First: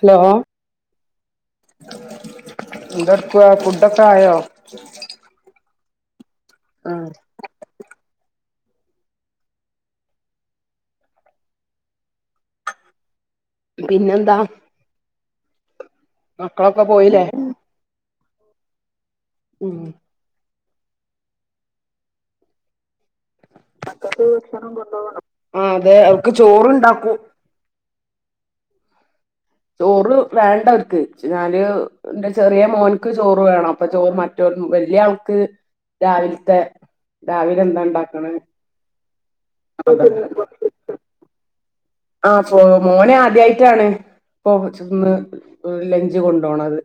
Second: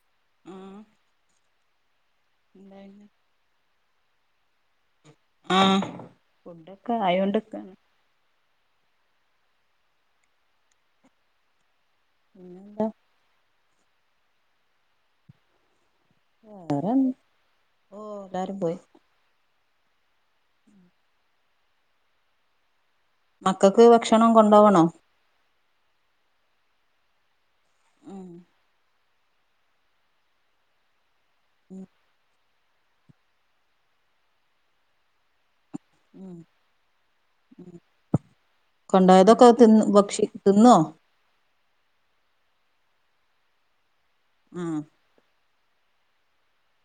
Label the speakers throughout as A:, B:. A: Hello
B: ആഹ് ഉണ്ടായിന്ന്
A: എന്ത്ട്ക്കാ ഫുഡൊക്കെ ആയോ [inaudible]
B: ആഹ്
A: ആ
B: ഫുഡൊക്കെ ആയോണ്ട്ക്ക്ണ് പിന്നന്താ
A: പിന്നെന്താ മക്കളൊക്കെ പോയിലേ
B: ഓഹ് എല്ലാരും പോയി
A: ഉം
B: മക്കൾക്ക്
A: മക്കക്ക് ഭക്ഷണം
B: കൊണ്ടോവണോ
A: കൊണ്ടോവ്ന്നൊ ഉം അതെ അവർക്ക് ചോറ്ണ്ടാക്കും
B: ഉം
A: ചോറ് വേണ്ടവര്ക്ക് ഇച്ച്ഞാല് ഇന്റെ ചെറിയ മോൻക്ക് ചോറ് വേണം അപ്പൊ ചോറ് മറ്റോല് വല്ല്യ ആൾക്ക്
B: ഉം
A: രാവിൽത്തെ രാവിലെ എന്താ ഇണ്ടാക്ക്ണ്
B: കൊണ്ടോയതൊക്കെ തിന്ന് ഭക്ഷി തിന്നോ
A: ആഹ് മോന് ആദ്യായിട്ടാണ് ഇപ്പൊ
B: ആഹ്
A: ചന്ന് ലഞ്ച് കൊണ്ടോണത്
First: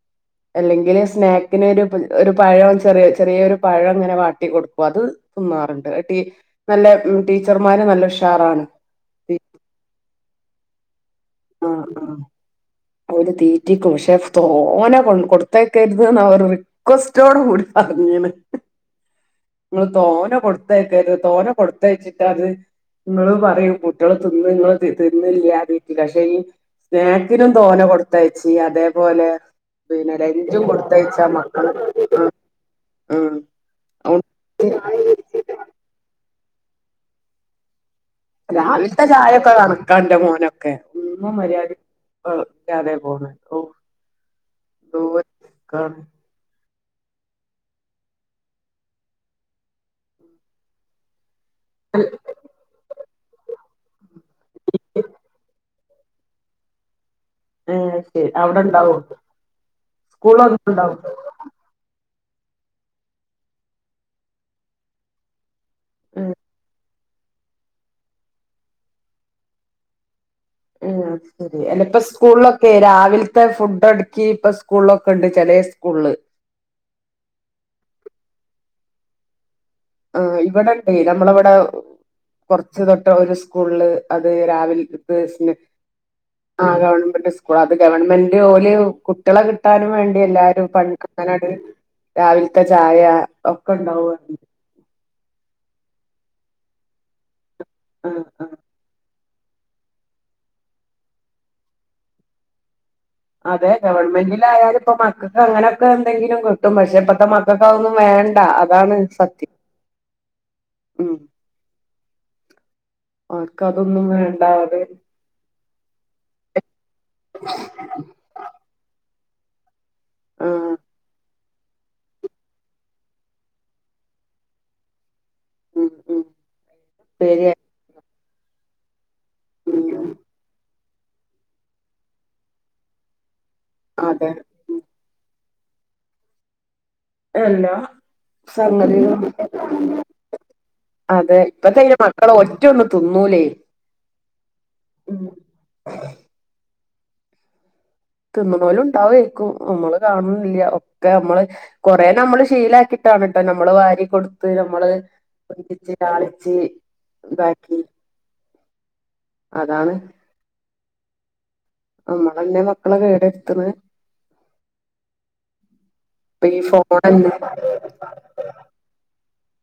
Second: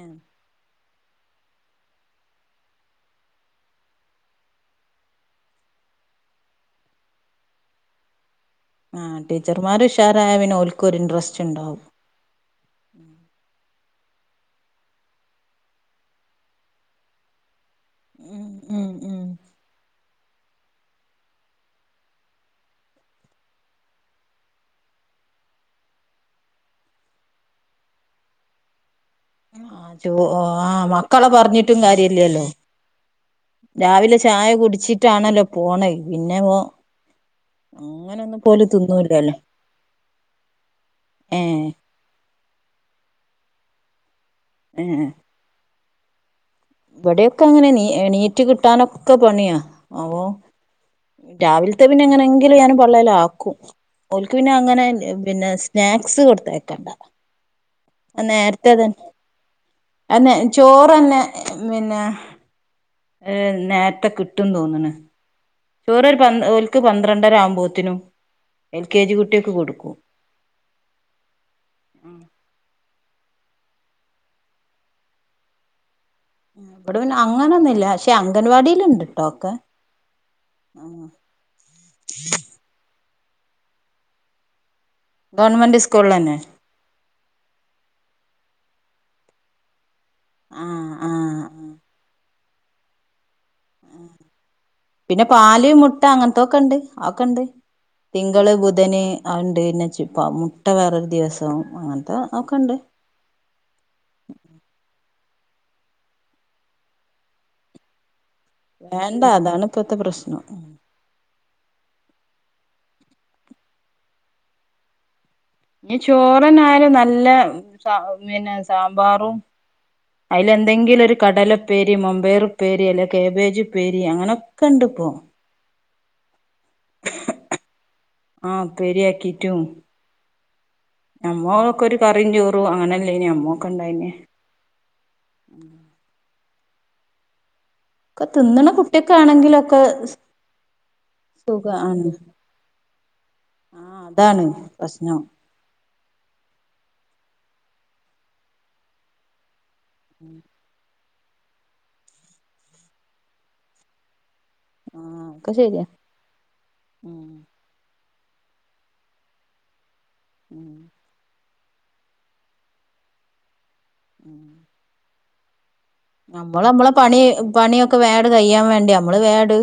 B: ഏഹ്
A: അല്ലെങ്കില് സ്നാക്ക്നൊരു ഒരു പഴം ചെറിയ ചെറിയൊരു പഴം ഇങ്ങനെ വാട്ടി കൊടുക്കും അത് തിന്നാർണ്ട് അഹ് നല്ല ടീച്ചർമാര് നല്ല ഉഷാറാണ്
B: ആഹ് ടീച്ചർമാര് ഉഷാരായ പിന്നെ ഓൽക്കൊരു ഇൻടറസ്റ്റ്
A: ആഹ് ആഹ് ഓല് തീറ്റിക്കും പക്ഷെ തോനെ കൊ കൊടുത്തയക്കര്ത്ന്നാ ഓരെ റി റികൊസ്റ്റോട് കൂടി പറഞ്ഞീണ്
B: ഉം ഉം ഉം
A: ഇങ്ങള് തോനെ കൊടുത്തയക്കരുത് തോന കൊടുത്തയച്ചിട്ടാത് ഇങ്ങള് പറയൂം കുട്ടിയള് തിന്ന് തിന്ന്ല്ല്യാ തീറ്റിക്കാ പക്ഷേ ഇ സ്നേക്ക്സിനും തോനെ കൊടുത്തയച്ചി അതേപോലെ
B: ആഹ് ചോ
A: പിന്നെ ലഞ്ചും
B: ആഹ്
A: കൊടുത്തഴച്ചാ
B: മക്കളെ
A: മക്കള്
B: പറഞ്ഞിട്ടും
A: ഉം
B: കാര്യല്ലല്ലോ
A: ഉം
B: രാവിലെ ചായ കുടിച്ചിട്ടാണല്ലോ പോണഹ് പിന്നെ പോ അങ്ങനെ ഒന്നും
A: രാവിൽത്തെ ചായ ഒക്കെ കണക്കാ ഇന്റെ മോനൊക്കെ ഒന്നും
B: ഏഹ്
A: മര്യാദി കുടിക്കാതെ പോണേ ഓഹ്
B: ഏഹ്
A: [unintelligible]
B: ഇവിടെയൊക്കെ അങ്ങനെ എണീറ്റ് കിട്ടാനൊക്കെ പണിയാ അപ്പോ രാവിൽത്തെ പിന്നെ എങ്ങനെങ്കിലും ഞാന് പള്ളേലാക്കും ഓൽക്ക് പിന്നെ അങ്ങനെ പിന്നെ സ്നാക്സ് കൊടുത്തയക്കണ്ട
A: ഏഹ് ശരി അവിടെ
B: നേരത്തെ
A: ഉണ്ടാവും
B: തന്നെ അതന്നേ
A: സ്കൂളൊന്നും ഉണ്ടാവും
B: ചോറ്ന്നെ പിന്നെ ഏഹ് നേരത്തെ കിട്ടുംന്ന് തോന്ന്ണ് ചോറൊരു പ
A: ഉം
B: ഓൽക്ക് പന്ത്രണ്ടര ആവുമ്പോത്തിനും എൽ കെ ജി കുട്ടിയൾക്ക് കൊടുക്കും
A: ഏഹ് അത് ശരി അല്ല ഇപ്പൊ സ്കൂളൊക്കെ രാവിലത്തെ ഫുഡട്ക്കി ഇപ്പ സ്കൂളൊക്കെ ഇണ്ട് ചെലേ സ്കൂൾല്
B: ഇവിടെ പിന്നെ അങ്ങനൊന്നുല്ല പക്ഷേ അംഗൻവാടില്ണ്ട്ട്ടോ ഒക്കെ
A: ആഹ് ഇവടെണ്ട് നമ്മളവടെ കൊറച്ച് തൊട്ട ഒരു സ്കൂൾല് അത് രാവിൽ പേഴ്സ്ന്
B: ഗവൺമെന്റ് സ്കൂളിലന്നെ
A: ആ ഗവൺമെന്റ് സ്കൂൾ അത് ഗവൺമെന്റ് ഓല് കു കുട്ടിയളെ കിട്ടാനും വേണ്ടി എല്ലാരും
B: ആഹ്
A: പണിട്ക്കാനാണ്ട്
B: ആഹ്
A: രാവിൽത്തെ ചായ ഒക്കെ ഉണ്ടാവും പറഞ്ഞ്
B: പിന്നെ പാല് മുട്ട അങ്ങൻത്തൊക്കെ ഇണ്ട് അതൊക്കെണ്ട്
A: ആഹ്
B: തിങ്കള്
A: ആഹ്
B: ബുധന് ആഹ് ഇണ്ട് പിന്നെ മുട്ട വേറൊരു ദിവസം അങ്ങനത്തെ ഒക്കെ ഇണ്ട്
A: അതെ ഗവൺമെന്റിലായാലും ഇപ്പ മക്കക്കങ്ങനെയൊക്കെ എന്തെങ്കിലും കിട്ടും പക്ഷേ ഇപ്പത്തെ മക്കക്ക് അത് ഒന്നും വേണ്ട. അതാണ്
B: വേണ്ട
A: സത്യം
B: അതാണ് ഇപ്പത്തെ പ്രശ്നം.
A: ഉം. അവർക്കതൊന്നും വേണ്ടാതെ
B: ഇഞ്ഞ് ചോറ്ന്നേ ആയാലും നല്ല പിന്നെ സാമ്പാറും
A: ആഹ്
B: അയിലെന്തെങ്കിലൊരു കടല ഉപ്പേരി, മമ്പേയറുപ്പേരി, അല്ലെങ്കി കേബേജുപ്പേരി അങ്ങനെക്കെണ്ട് ഇപ്പോ.
A: ഉം ഉം ഉപ്പേരിയാ
B: ആഹ് ഉപ്പേരിയാക്കീറ്റും
A: ഉം
B: നമ്മോക്കെ ഒരു കറിയും ചോറും അങ്ങനെല്ലേനി നമ്മൊക്ക്ണ്ടായിന്.
A: അതെ എല്ലാ
B: ഒക്ക തിന്നണ
A: സംഗതികളും
B: കുട്ടിയൊക്കാണെങ്കിലൊക്കെ
A: അതെ ഇപ്പത്തെയ്ന് മക്കൾ ഒറ്റഒന്നും തിന്നൂലേ.
B: ആ അതാണ് പ്രശ്നം
A: [unintelligible] തിന്ന്ണോലുണ്ടാവേയ്ക്കും നമ്മള്
B: ഉം
A: കാണുല്യ. ഒക്കെ നമ്മള് കൊറേ നമ്മള് ശീലക്കിയിട്ടാണ് ട്ടോ നമ്മള് വാരി കൊടു കൊടുത്ത് നമ്മള്
B: ആഹ് ഒക്കെ ശരിയാ
A: കൊഞ്ചിച്ച് ലാളിച്ച്
B: ഉം
A: ഇതാക്കി അതാണ്.
B: ഉം
A: നമ്മളന്നെ മക്കളക്കെ എവ്ടെ നിക്ക്ന്നെ
B: ഉം
A: ഈ
B: നമ്മള് നമ്മള പണി
A: ഫോണന്നെ
B: പണിയൊക്ക വേങ്ങട് കയ്യാൻ വേണ്ടി നമ്മള് വേയട്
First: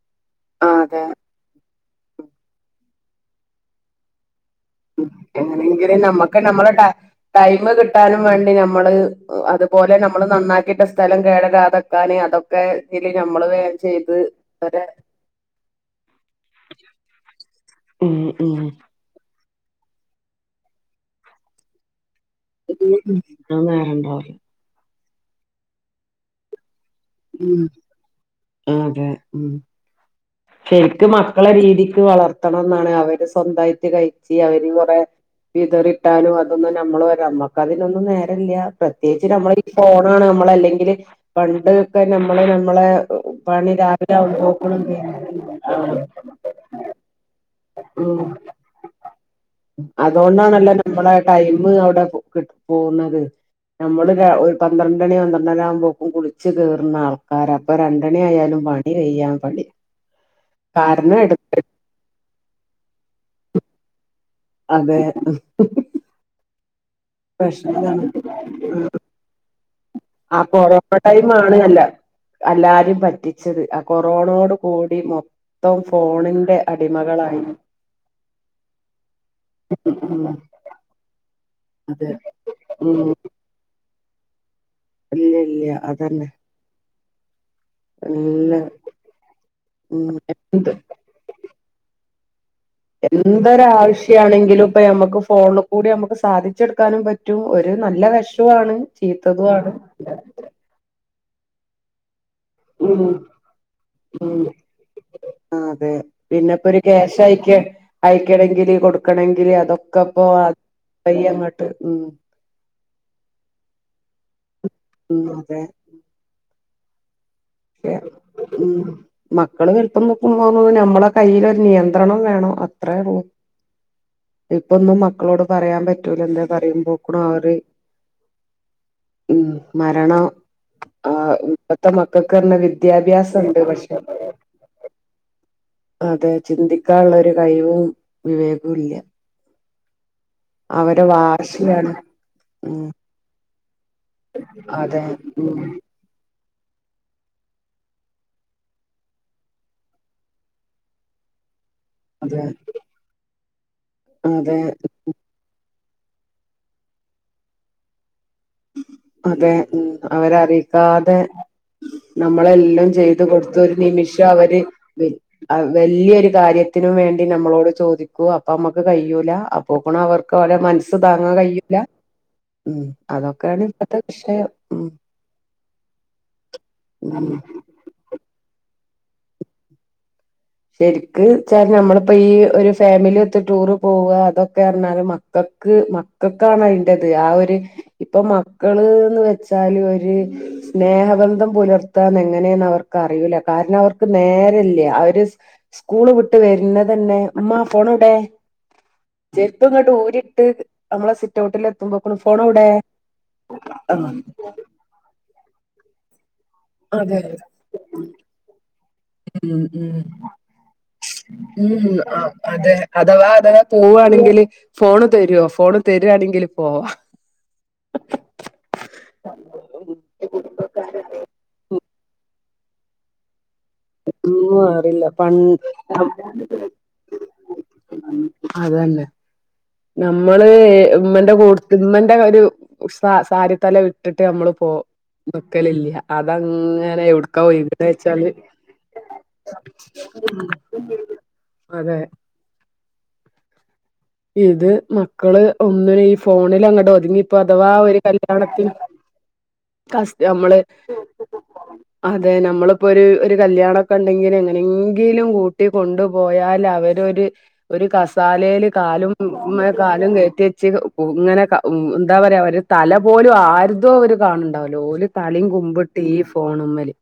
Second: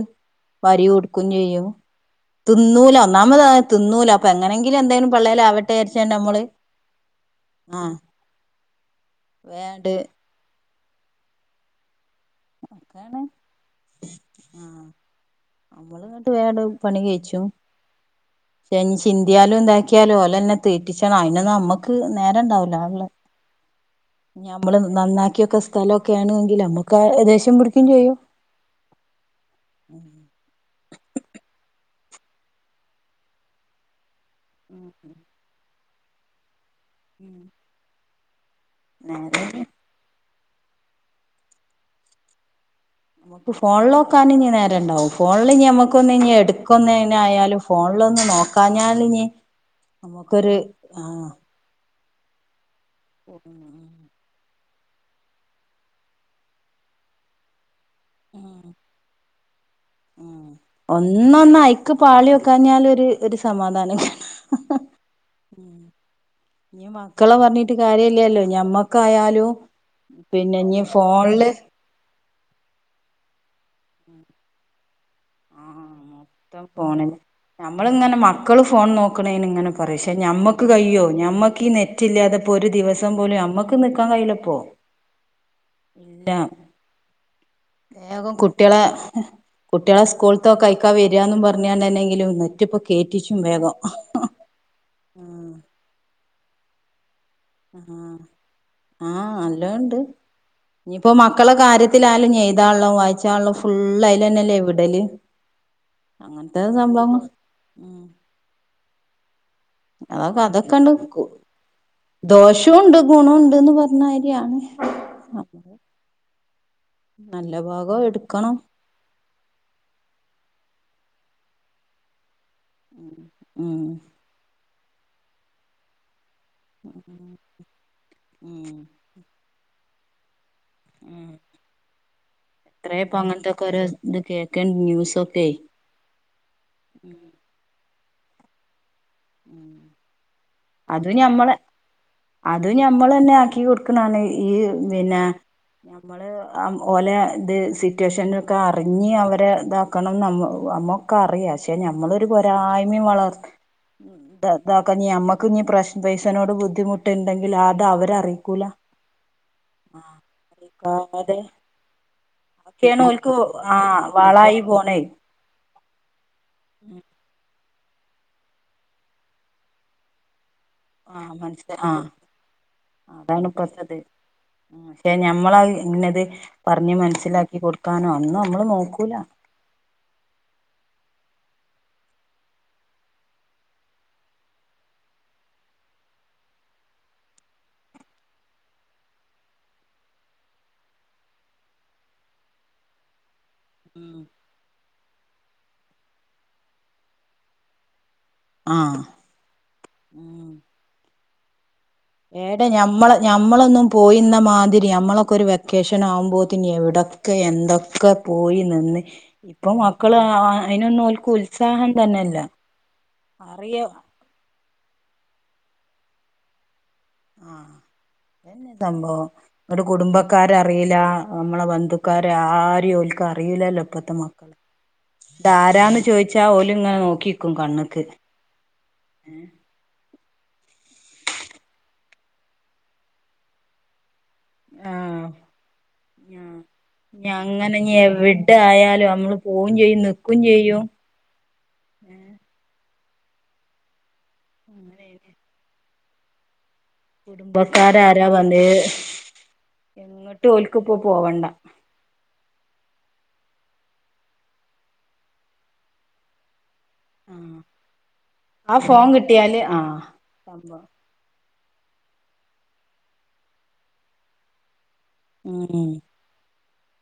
A: ആ
B: വരി
A: അതെ
B: കൊടുക്കും ക്കും ചെയ്യും. തിന്നൂല ഒന്നാമതാ
A: എങ്ങനെങ്കിലും
B: വിചാരിച്ചാണ്ട്
A: നമ്മക്ക്
B: നമ്മള്
A: നമ്മള ടൈം
B: ആഹ്
A: കിട്ടാനും വേണ്ടി നമ്മള്
B: വേണ്ട്
A: അതുപോലെ നമ്മള് നന്നാക്കിട്ട സ്ഥലം കേടരാത്ക്കാന് അതൊ ഒക്കെ ഇതില്
B: ഒക്കെയാണ്
A: നമ്മള് വേഗം ചെയ്ത് അവര
B: നമ്മളങ്ങട്ട് വേഗടും പണി കഴിച്ചും
A: ഉം ഉം
B: ഫെനിഷ് ചിന്തിയാലും ഇതാക്കിയാലും ഓലെന്നെ തീറ്റിച്ചണം. അയ്നൊന്ന് നമ്മക്ക് നേരൊണ്ടാവില്ല ല്ലേ?
A: ആന്നെ രണ്ടാറ്
B: ഞമ്മള് നന്നാക്കിയൊക്കെ സ്ഥലോക്കാണേങ്കി നമുക്ക് ദേഷ്യം പിടിക്കേം ചെയ്യും.
A: ആതെ ഉം
B: ഉം
A: ശരിക്കും മക്കള രീതിക്ക് വളർത്തണംന്നാണ്. അവര് സ്വന്തായിട്ട് കഴി ച്ച് അവര്
B: ഉം
A: കൊറേ വിതറിട്ടാലും അതൊന്നു നമ്മള് വെരോ
B: ഉം
A: നമ്മക്കതിനൊന്നും നേരല്ല. പ്രത്യേകിച്ച്
B: നേരം
A: നമ്മളേൽ ഫോണാണ് നമ്മളല്ലെങ്കില് പണ്ടൊക്കെ നമ്മള് നമ്മളെ
B: നമുക്ക്
A: പണി രാവിലെ
B: ഫോണിലോക്കാനിനി
A: ആവുമ്പോക്ക്‌നും
B: നേരംണ്ടാവും. ഫോണില്നി
A: ആഹ്
B: നമുക്കൊന്നിനി എടുക്കുന്നേനിയായാലും ഫോണിലൊന്ന് നോക്കാഞ്ഞാലിനി
A: അതോണ്ടാണല്ലോ നമ്മളെ ടൈം അവിടെ കി പോന്നത്
B: ഉം
A: നമ്മള് ക ഒ പന്ത്രണ്ടണി പന്ത്രണ്ടര ആവുംമ്പോക്കും കുളിച്ച് കേറ്നാൾ ക്കാര അപ്പൊരണ്ടെണി ആയാലും പണി കൈയ്യാൻ കളി.
B: ഒന്നൊന്നയ്ക്ക് പാളി നോക്കാഞ്ഞാലൊരു ഒരു സമാധാന
A: അതെ.
B: ഇ മാ മക്കളെ പറഞ്ഞിട്ട്
A: പ്രശ്നം ഇതാണ്
B: കാര്യില്ലാല്ലോ.
A: ആ
B: ഞമ്മക്കായാലും പിന്നെ ഇനി ഫോൺല്
A: അല്ലാരേം പറ്റിച്ചത്. ആ കൊറോണോട് കൂടി മൊ
B: ആ മൊത്തം ഫോണന്നെ. നമ്മളിങ്ങനെ മക്കള് ഫോൺ നോക്കണേനിങ്ങനെ
A: ഉം
B: പറയും പക്ഷേ
A: ഉം
B: നമ്മക്ക് ക്ക് കഴിയ്യോ? ഞമ്മക്കീ
A: അതെ
B: നെറ്റില്ലാതപ്പോ ഒരു
A: ഉം
B: ദിവസം പോലും ഞമ്മക്ക് നിക്കാൻ കയ്യിലിപ്പോ.
A: ഇല്ലില്ല അതന്ന
B: വേഗം കുട്ട്യേളെ കുട്ട്യേളെ
A: ഉം
B: സ്കൂൾതൊക്കെ
A: എന്ത്
B: അയിക്കാ വേരാന്ന് പർഞാണ്ടെന്നെങ്കിലും ട്ടിപ്പോ കേറ്റിച്ചും വേഗോം
A: ആണെങ്കിലും ഇപ്പ ഞമ്മക്ക് ഫോണീ കൂടി ഞമ്മക്ക് സാധിച്ചെടുക്കാനും പറ്റ് ഒരു
B: ആഹ്
A: നല്ല വശാണ് ചീത്തതു ആണ്.
B: ഇനീപ്പോ മക്കള കാര്യത്തിലാലും എയ്താള്ളോം
A: ഉം
B: വായിച്ചാള്ളോ ഫുള്ള്
A: ഉം
B: ഐലന്നല്ലേ വിടല്?
A: ആ അതെ പിന്നെ
B: അങ്ങനത്തെ
A: ഇപ്പോ ഒരു
B: സംഭവം
A: കാശ് അയ്ക്ക
B: ഉം
A: അയ്ക്കണെങ്കില് കൊടുക്കണെങ്കില് അതൊ ക്കപ്പോ കയ്യങ്ങട്ട്?
B: ദോഷൊണ്ട് ഗുണണ്ട്ന്ന് പർഞ്ഞാരിയാണ്.
A: ഉം അതെ
B: നല്ലവ
A: ക്കെ ഉം മക്കള് വൽപ്പം വെക്കുമ്പോ പിന്നെ നമ്മളെ കയ്യിലോര് നിയന്ത്രണം വേണം അ ത്രേള്ളു
B: ഉം
A: ഇപ്പൊന്നു മക്കളോട് പറയാൻ പറ്റൂലല്ലോ പറയുമ്പോക്ക്ണ്
B: ഉം
A: അവര്
B: ഉം
A: ഉം മരണം ആ ഇപ്പത്തെ മ ഇന്ന് വിദ്യാഭ്യാസൊണ്ട് പക്ഷേ
B: കേക്കൻ ന്യൂസൊക്കെ
A: അതെ ചിന്തിക്കാനോള്ളോര് കയിവും വിവേകു ല്ല്യ. അവടെ
B: അതും
A: വാർശികാണ് ഉം
B: ന്നെ ആക്കി കൊടുക്കണാണ് ഈ
A: അതെ
B: പിന്നെ
A: ഉം
B: നമ്മള് ആം ഓലെ ഇത് സിറ്റുവേഷനൊക്കെ അറിഞ് അവരെ ഇതാക്കണം നമ് നമ്മോ ക്കറിയ ഷെ ഞമ്മളൊരു
A: അതെ
B: പൊരായ്മേം വളർ ത
A: അതെ
B: താക്ക നീ ഞമ്മക്ക് ഞ്ഞി പ്രശ് പൈസനോട് ബുദ്ധിമുട്ട്ണ്ടെങ്കിൽ അത് അവരറി
A: അതെ ഉം അവര അറീക്കാതെ
B: അതെ
A: നമ്മളെല്ലും
B: ഒക്കെയാണ്
A: ചെയ്ത്
B: ഓൽക്ക്
A: കൊടുത്തൊരു
B: ആ
A: നിമിഷം അവര്
B: വാളായി പോണേ
A: അഹ് വെല്ല്യൊര് കാര്യത്തിനും വേണ്ടി നമ്മളോട് ചോദി ക്കു അപ്പൊ അമ്മക്ക് കയ്യുല അപ്പൊക്ക്ണ് അവർക്ക് അവലെ മനസ്
B: ആ
A: താങ്ങാ
B: മനസ്സില
A: കയ്യുല
B: ആ
A: ഉം
B: അതാണ്
A: അതൊക്കെയാണ്
B: ഇപ്പത്തത്
A: ഇപ്പത്തെ വിഷയം ഉം
B: ഷെ ഞമ്മളഹ് ഇന്നത് പർഞ്
A: ഉം
B: മൻസ്സിലാക്കി കൊ കൊടുക്കാനോ ഒന്നു അമ്മള് നോക്കൂല.
A: ശെരിക്ക് ച്ചാ നമ്മളിപ്പോ ഈ ഒരു ഫാമിലി ഒത്ത് ടൂറ് പോവ അതൊക്കെ അർണാല് മ ക്കക്ക് മക്കക്കാണ് അയ്ന്റെത് ആ ഒര് ഇപ്പൊ മക്കള്ന്ന് വെച്ചാല് ഒര് സ്നേഹബന്ധം പുലർത്താന്ന് എങ്ങനെന്ന് അവർക്ക് അറിയൂല കാര്ണം അവർക്ക്
B: ഉം
A: നേരല്ല്യ അവര് സ്കൂള് വിട്ട് വെര്ന്നെതെന്നെ മ്മാ ഫോണ് എവ്ടെ?
B: ആഹ്.
A: ചെര്പ്പ് ങ്ങട്ട് ഊരിട്ട്
B: ഉം
A: അമ്മളെ സിറ്റ് ഔട്ടിൽ എത്തുമ്പോക്കണു ഫോണ്
B: ഏടെ
A: എവ്ടെ?
B: രി യമ്മളൊക്കെ ഒരു വെക്കേഷൻ ആകുമ്പോത്തിനി
A: അതെ
B: എവിടെക്കെ എന്തൊക്കെ പോയി നിന്ന്
A: ഉം
B: ഇപ്പൊ
A: ഉം
B: മക്കള് അയിനൊന്നും ഓൽക്ക്
A: ഉം
B: ഉത്സാഹം
A: ആഹ്
B: തന്നെല്ല
A: അതെ അതവാ അതവാ
B: അറിയ
A: പോവാണെങ്കില് ഫോണ് തെരോ ഫോണ് തെരാണെങ്കില് പോവാ.
B: ആഹ് അഹ് ന്നെ സംഭവം. ന്ന്ട്ട് കുടുംബക്കാര അറിയില അമ്മളെ ബന്ധുക്കാരെ ആരെ ഓൽക്ക് അറിയൂലല്ലോ പ്പത്തെ മക്കളെ
A: ഒന്നും അറിയില്ല പൺ
B: ഇത് ആരാന്ന് ചോയ്ച്ചാ ഓല് ഇങ്ങനെ നോക്കിക്കും കണ്ണ്ക്ക്.
A: അതെന്നെ. നമ്മള് മ്മന്റെ കൂട്ത് മ്മന്റെ ഒരു സ സാരി തല വിട്ടിട്ട് ഞമ്മള് പ്പോ
B: ആഹ് ആഹ്
A: നിക്കലില്ല്യ അതങ്ങനെ
B: ഇഞ്ഞ്
A: എവ്ട്ക്കാ ഒഴ്ക്ണെച്ചാല്
B: പോഉം ചെയ്യും നിക്കും ചെയ്യും.
A: അതെ. ഇത്
B: അങ്ങനേണ്
A: മക്കള് ഒന്നിനു ഈ ഫോണില് അങ്ങട്ട് ഒ ഇനിപ്പോ അഥവാ ഒരു
B: കുടുംബക്കാരാരാ വന്നേ
A: കല്യാണത്തിന് കസ്
B: എങ്ങട്ടും
A: ഞമ്മള്
B: ഓൽക്ക് ഇപ്പോ പോവണ്ട
A: അതെ ഞമ്മള്പ്പോര് ഒരു കല്യാണൊക്കെ ണ്ടെങ്കില് എങ്ങനെങ്കിലും കൂട്ടി കൊണ്ടു പോയാല് അവ ടോര്
B: ആഹ്
A: ഒര് കസാലേല്
B: ആ ഫോൺ
A: കാലും
B: കിട്ടിയാല്
A: മേൽ
B: ആഹ്
A: കാലും കേറ്റ്യച്ച്
B: സംഭവം
A: ങ്ങനെ ക എന്താ പറയാ ഒരു തല പോലും ആരുതും അവര് കാണ് ണ്ടാവ് ല്ല ഓല് തലയും കുമ്പിട്ട് ഈ ഫോണ് മല്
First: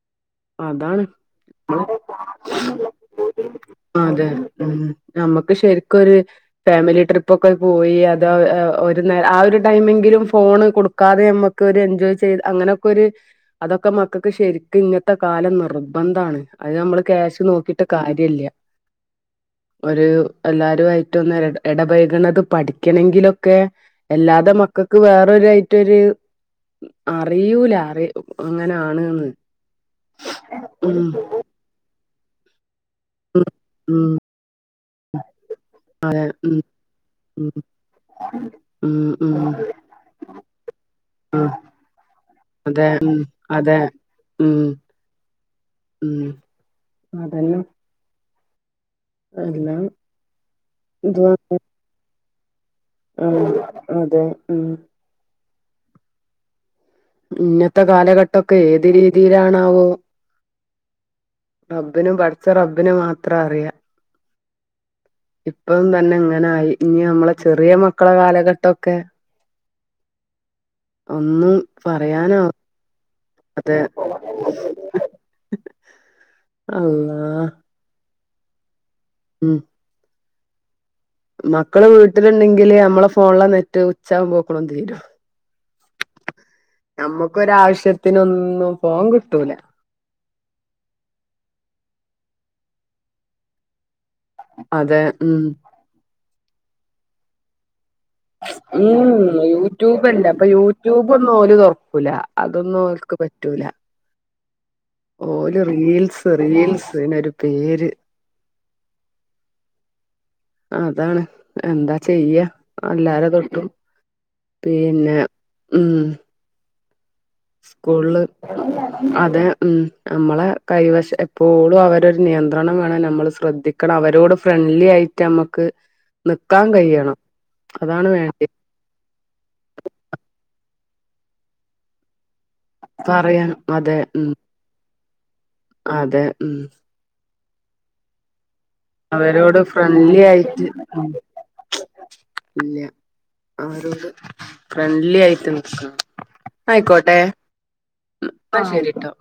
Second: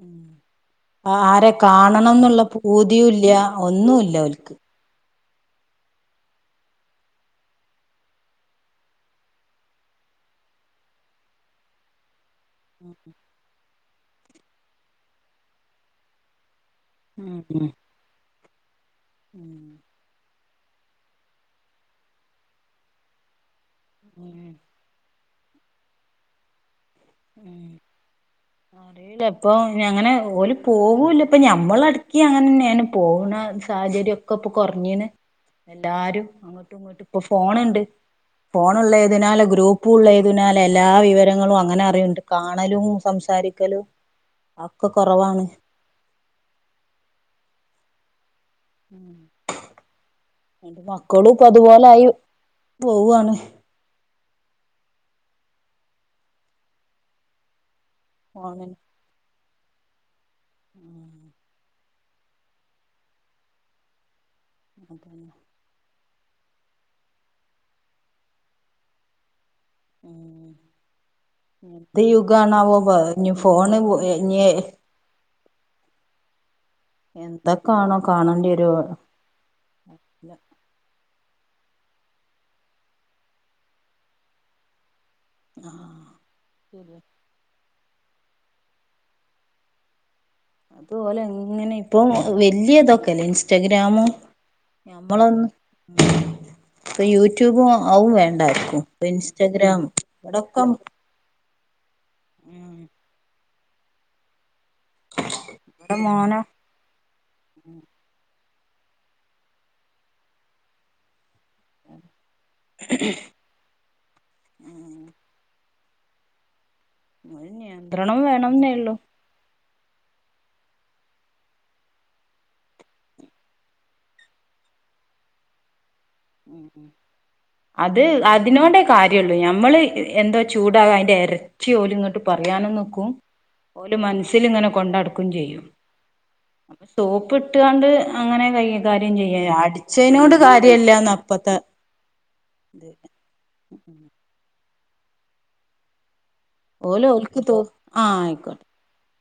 B: അഹ് ആരെ
A: നമ്മള്.
B: കാണണം ന്നുള്ള പൂതിയും ഇല്ല ഒന്നും ഇല്ല
A: അതെ
B: ഓലിക്ക്‌
A: ഉം നമ്മക്ക് ശരിക്ക്‌ ഒരു ഫാമിലി ട്രിപ്പ് ഒക്കെ പോയി അതാ ഏ ഒരു നേരം ആ ഒരു ടൈമെങ്കിലും ഫോണ് കൊടുക്കാതെ അമ്മ ക്കൊരു എൻജോയ് ചെയ്ത അങ്ങനൊക്കെ ഒരു അതൊക്കെ മക്കക്ക്‌ ശരിക്കും ഇന്നത്തെ കാലം നിർബന്ധ ആണ് അയ് നമ്മള് ക്യാഷ്
B: ഉം
A: നോക്കിട്ട് കാര്യ ഇല്ല ഒരു എല്ലാരും ആയിട്ട് ഒന്ന് ഇട ഇടപഴകണത് പഠിക്കണെങ്കിലൊക്കെ അല്ലാതെ മ ക്കക്ക്‌ വേറൊരു ആയിട്ട് ഒരു ഉം അറിയൂല അറി
B: അറിയില്ല
A: അങ്ങനാണ്ന്ന്
B: ഇപ്പൊ
A: ഉം
B: നമ്മള്ടിക്ക്യങ്ങനന്നെ എന്ന് പോണ
A: ഉം ഉം
B: സാഹചര്യക്കെ ഇപ്പൊ കൊറഞ്ഞീണ് എല്ലാരും
A: ഉം
B: അങ്ങോട്ടും ഇങ്ങോട്ടും ഇപ്പൊ ഫോണുണ്ട്
A: ഉം ഉം
B: ഫോണുള്ളേതിനാല്
A: ഉം
B: ഗ്രൂപ്പുള്ളേതിനാല് എല്ലാ
A: ആ
B: വിവരങ്ങളും അങ്ങനെ ണ്ട് കാണലും
A: അതെ ഉം അതെ
B: സംസാരിക്കലും
A: ഉം
B: ഒക്കെ കൊറവാണ്
A: ഉം അതെല്ലം
B: ഉം എന്റെ മക്കളുംപ്പൊ അതുപോലായി പോവാണ്
A: ആഹ് അതെ ഉം ഇന്നത്തെ കാലഘട്ടൊക്കെ
B: ഫോണിന്
A: ഏത് രീതിയിലാണാവോ
B: ഉം
A: റബ്ബിനും പഠച്ച റബ്ബിനും മാത്രം അറിയാം
B: അതന്നെ
A: ഇപ്പം തന്നെ ഇങ്ങനായി ഇനി ഞമ്മളെ ചെറിയ മക്കളെ കാലഘട്ടൊക്കെ
B: എന്ത്
A: ഒന്നും പറയാനാ
B: ഓബാ ഇനി ഫു
A: അതെ
B: എന്താ കാണ്വാ കാണേണ്ടിവര്വോ
A: ഉം മക്കള് വീട്ടില്ണ്ടെങ്കില് ഞമ്മളെ ഫോണിലെ നെറ്റ് ഉച്ചയാമ്പോക്കണും തീരും
B: ആഹ് ശെരിയാ
A: ഒരാവശ്യത്തിനൊന്നും ഫോൺ കിട്ടൂല
B: ഇതോലങ്ങനെ ഇപ്പം വെല്യ ഇതൊക്കെല്ലേ ഇൻസ്റ്റഗ്രാമും
A: അതെ ഉം
B: ഞമ്മളൊന്നും ഇപ്പ യൂട്യൂബും അവ്വും വേ
A: ഉം യൂട്യൂബല്ല ഇപ്പൊ
B: ഇവിടൊക്കെ
A: യൂട്യൂബ് ഇതൊന്നും ഓല് തൊറക്കൂല അതൊന്നും ഓൽക്ക്‌ പറ്റൂല ഓല്
B: ഇവിടെ
A: റീൽസ്
B: മോനെ
A: റീൽസ് പിന്നയ്നൊരു പേര് ആഹ് അതാണ് എന്താ ചെയ്യാ അല്ലാരെ തൊട്ടും പിന്നെ ഉം
B: ഒരു നിയന്ത്രണം
A: സ്കൂൾല്
B: വേണംന്നേ ഉള്ളൂ
A: അതെ ഉം ഞമ്മളെ കൈവശം എപ്പോളും അവരെ ഒരു നിയന്ത്രണം വേണം ഞമ്മള് ശ്രദ്ധി ക്കണം അവരോട് ഫ്രണ്ട്ലി ആയിട്ട് ഞമ്മക്ക്
B: ഉം ഉം അത്
A: അതാണ് വേണ്ടി
B: അതിനോണ്ടെ കാര്യ ര്യള്ളു ഞമ്മള് എന്തോ ചൂടാകാ അയിന്റെരട്ടി ഓലിങ്ങട്ട് പറയാനും നിക്കും
A: പറയാൻ
B: ഓല്
A: അതെ ഉം
B: മനസ്സില്ങ്ങനെ കൊണ്ട് നടക്കും ചെയ്യും
A: അതെ ഉം
B: സോപ്പ്ട്ട്കാണ്ട് അങ്ങനെ കയ്യണ്
A: അവരോട് ഫ്രണ്ട്ലി ആയിട്ട് ഉം
B: അപ്പത്തെ
A: ഇല്ല്യ
B: ഇത്
A: അവരോട് ഫ്രണ്ട്ലി ആയിട്ട് നിക്കണം
B: ഓല്
A: ആയിക്കോട്ടെ
B: ഓൽക്ക് തോ ആ
A: ഉം
B: ആയിക്കോട്ടെ
A: ആഹ് ശെരീട്ടോ